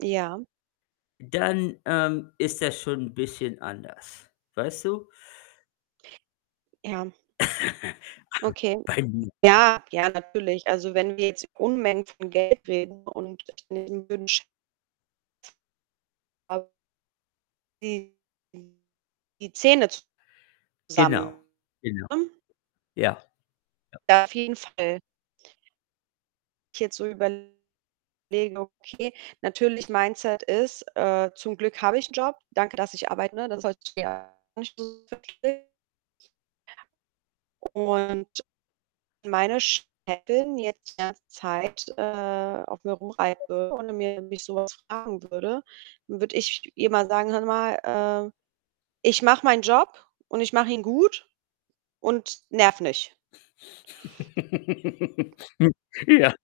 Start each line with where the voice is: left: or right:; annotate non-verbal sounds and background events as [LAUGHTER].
right: Ja.
left: Dann, ähm, ist das schon 'n bisschen anders. Weißt du?
right: Ja.
left: [LAUGHS]
right: Okay.
left: Bei [UNINTELLIGIBLE]
right: Ja, ja natürlich. Also, wenn wir jetzt Unmengen von Geld reden und [UNINTELLIGIBLE] wünsch [UNINTELLIGIBLE] Die die Zähne zusammen,
left: Genau, genau.
right: ne?
left: Ja. Ja.
right: Ja, auf jeden Fall. Ich jetzt so überlege, okay, natürlich Mindset ist, äh: „Zum Glück habe ich 'n Job. Danke, dass ich arbeite“, ne? [UNINTELLIGIBLE] Und wenn meine Chefin jetzt die ganze Zeit, äh, auf mir rumreiten würde oder
left: [UNINTELLIGIBLE]
right: [UNINTELLIGIBLE] mich so was fragen würde, dann würde ich ihr mal sagen: „Hören Sie mal, äh, ich mache meinen Job und ich mache ihn gut und nerv nicht.“
left: [LAUGHS] Hm, ja.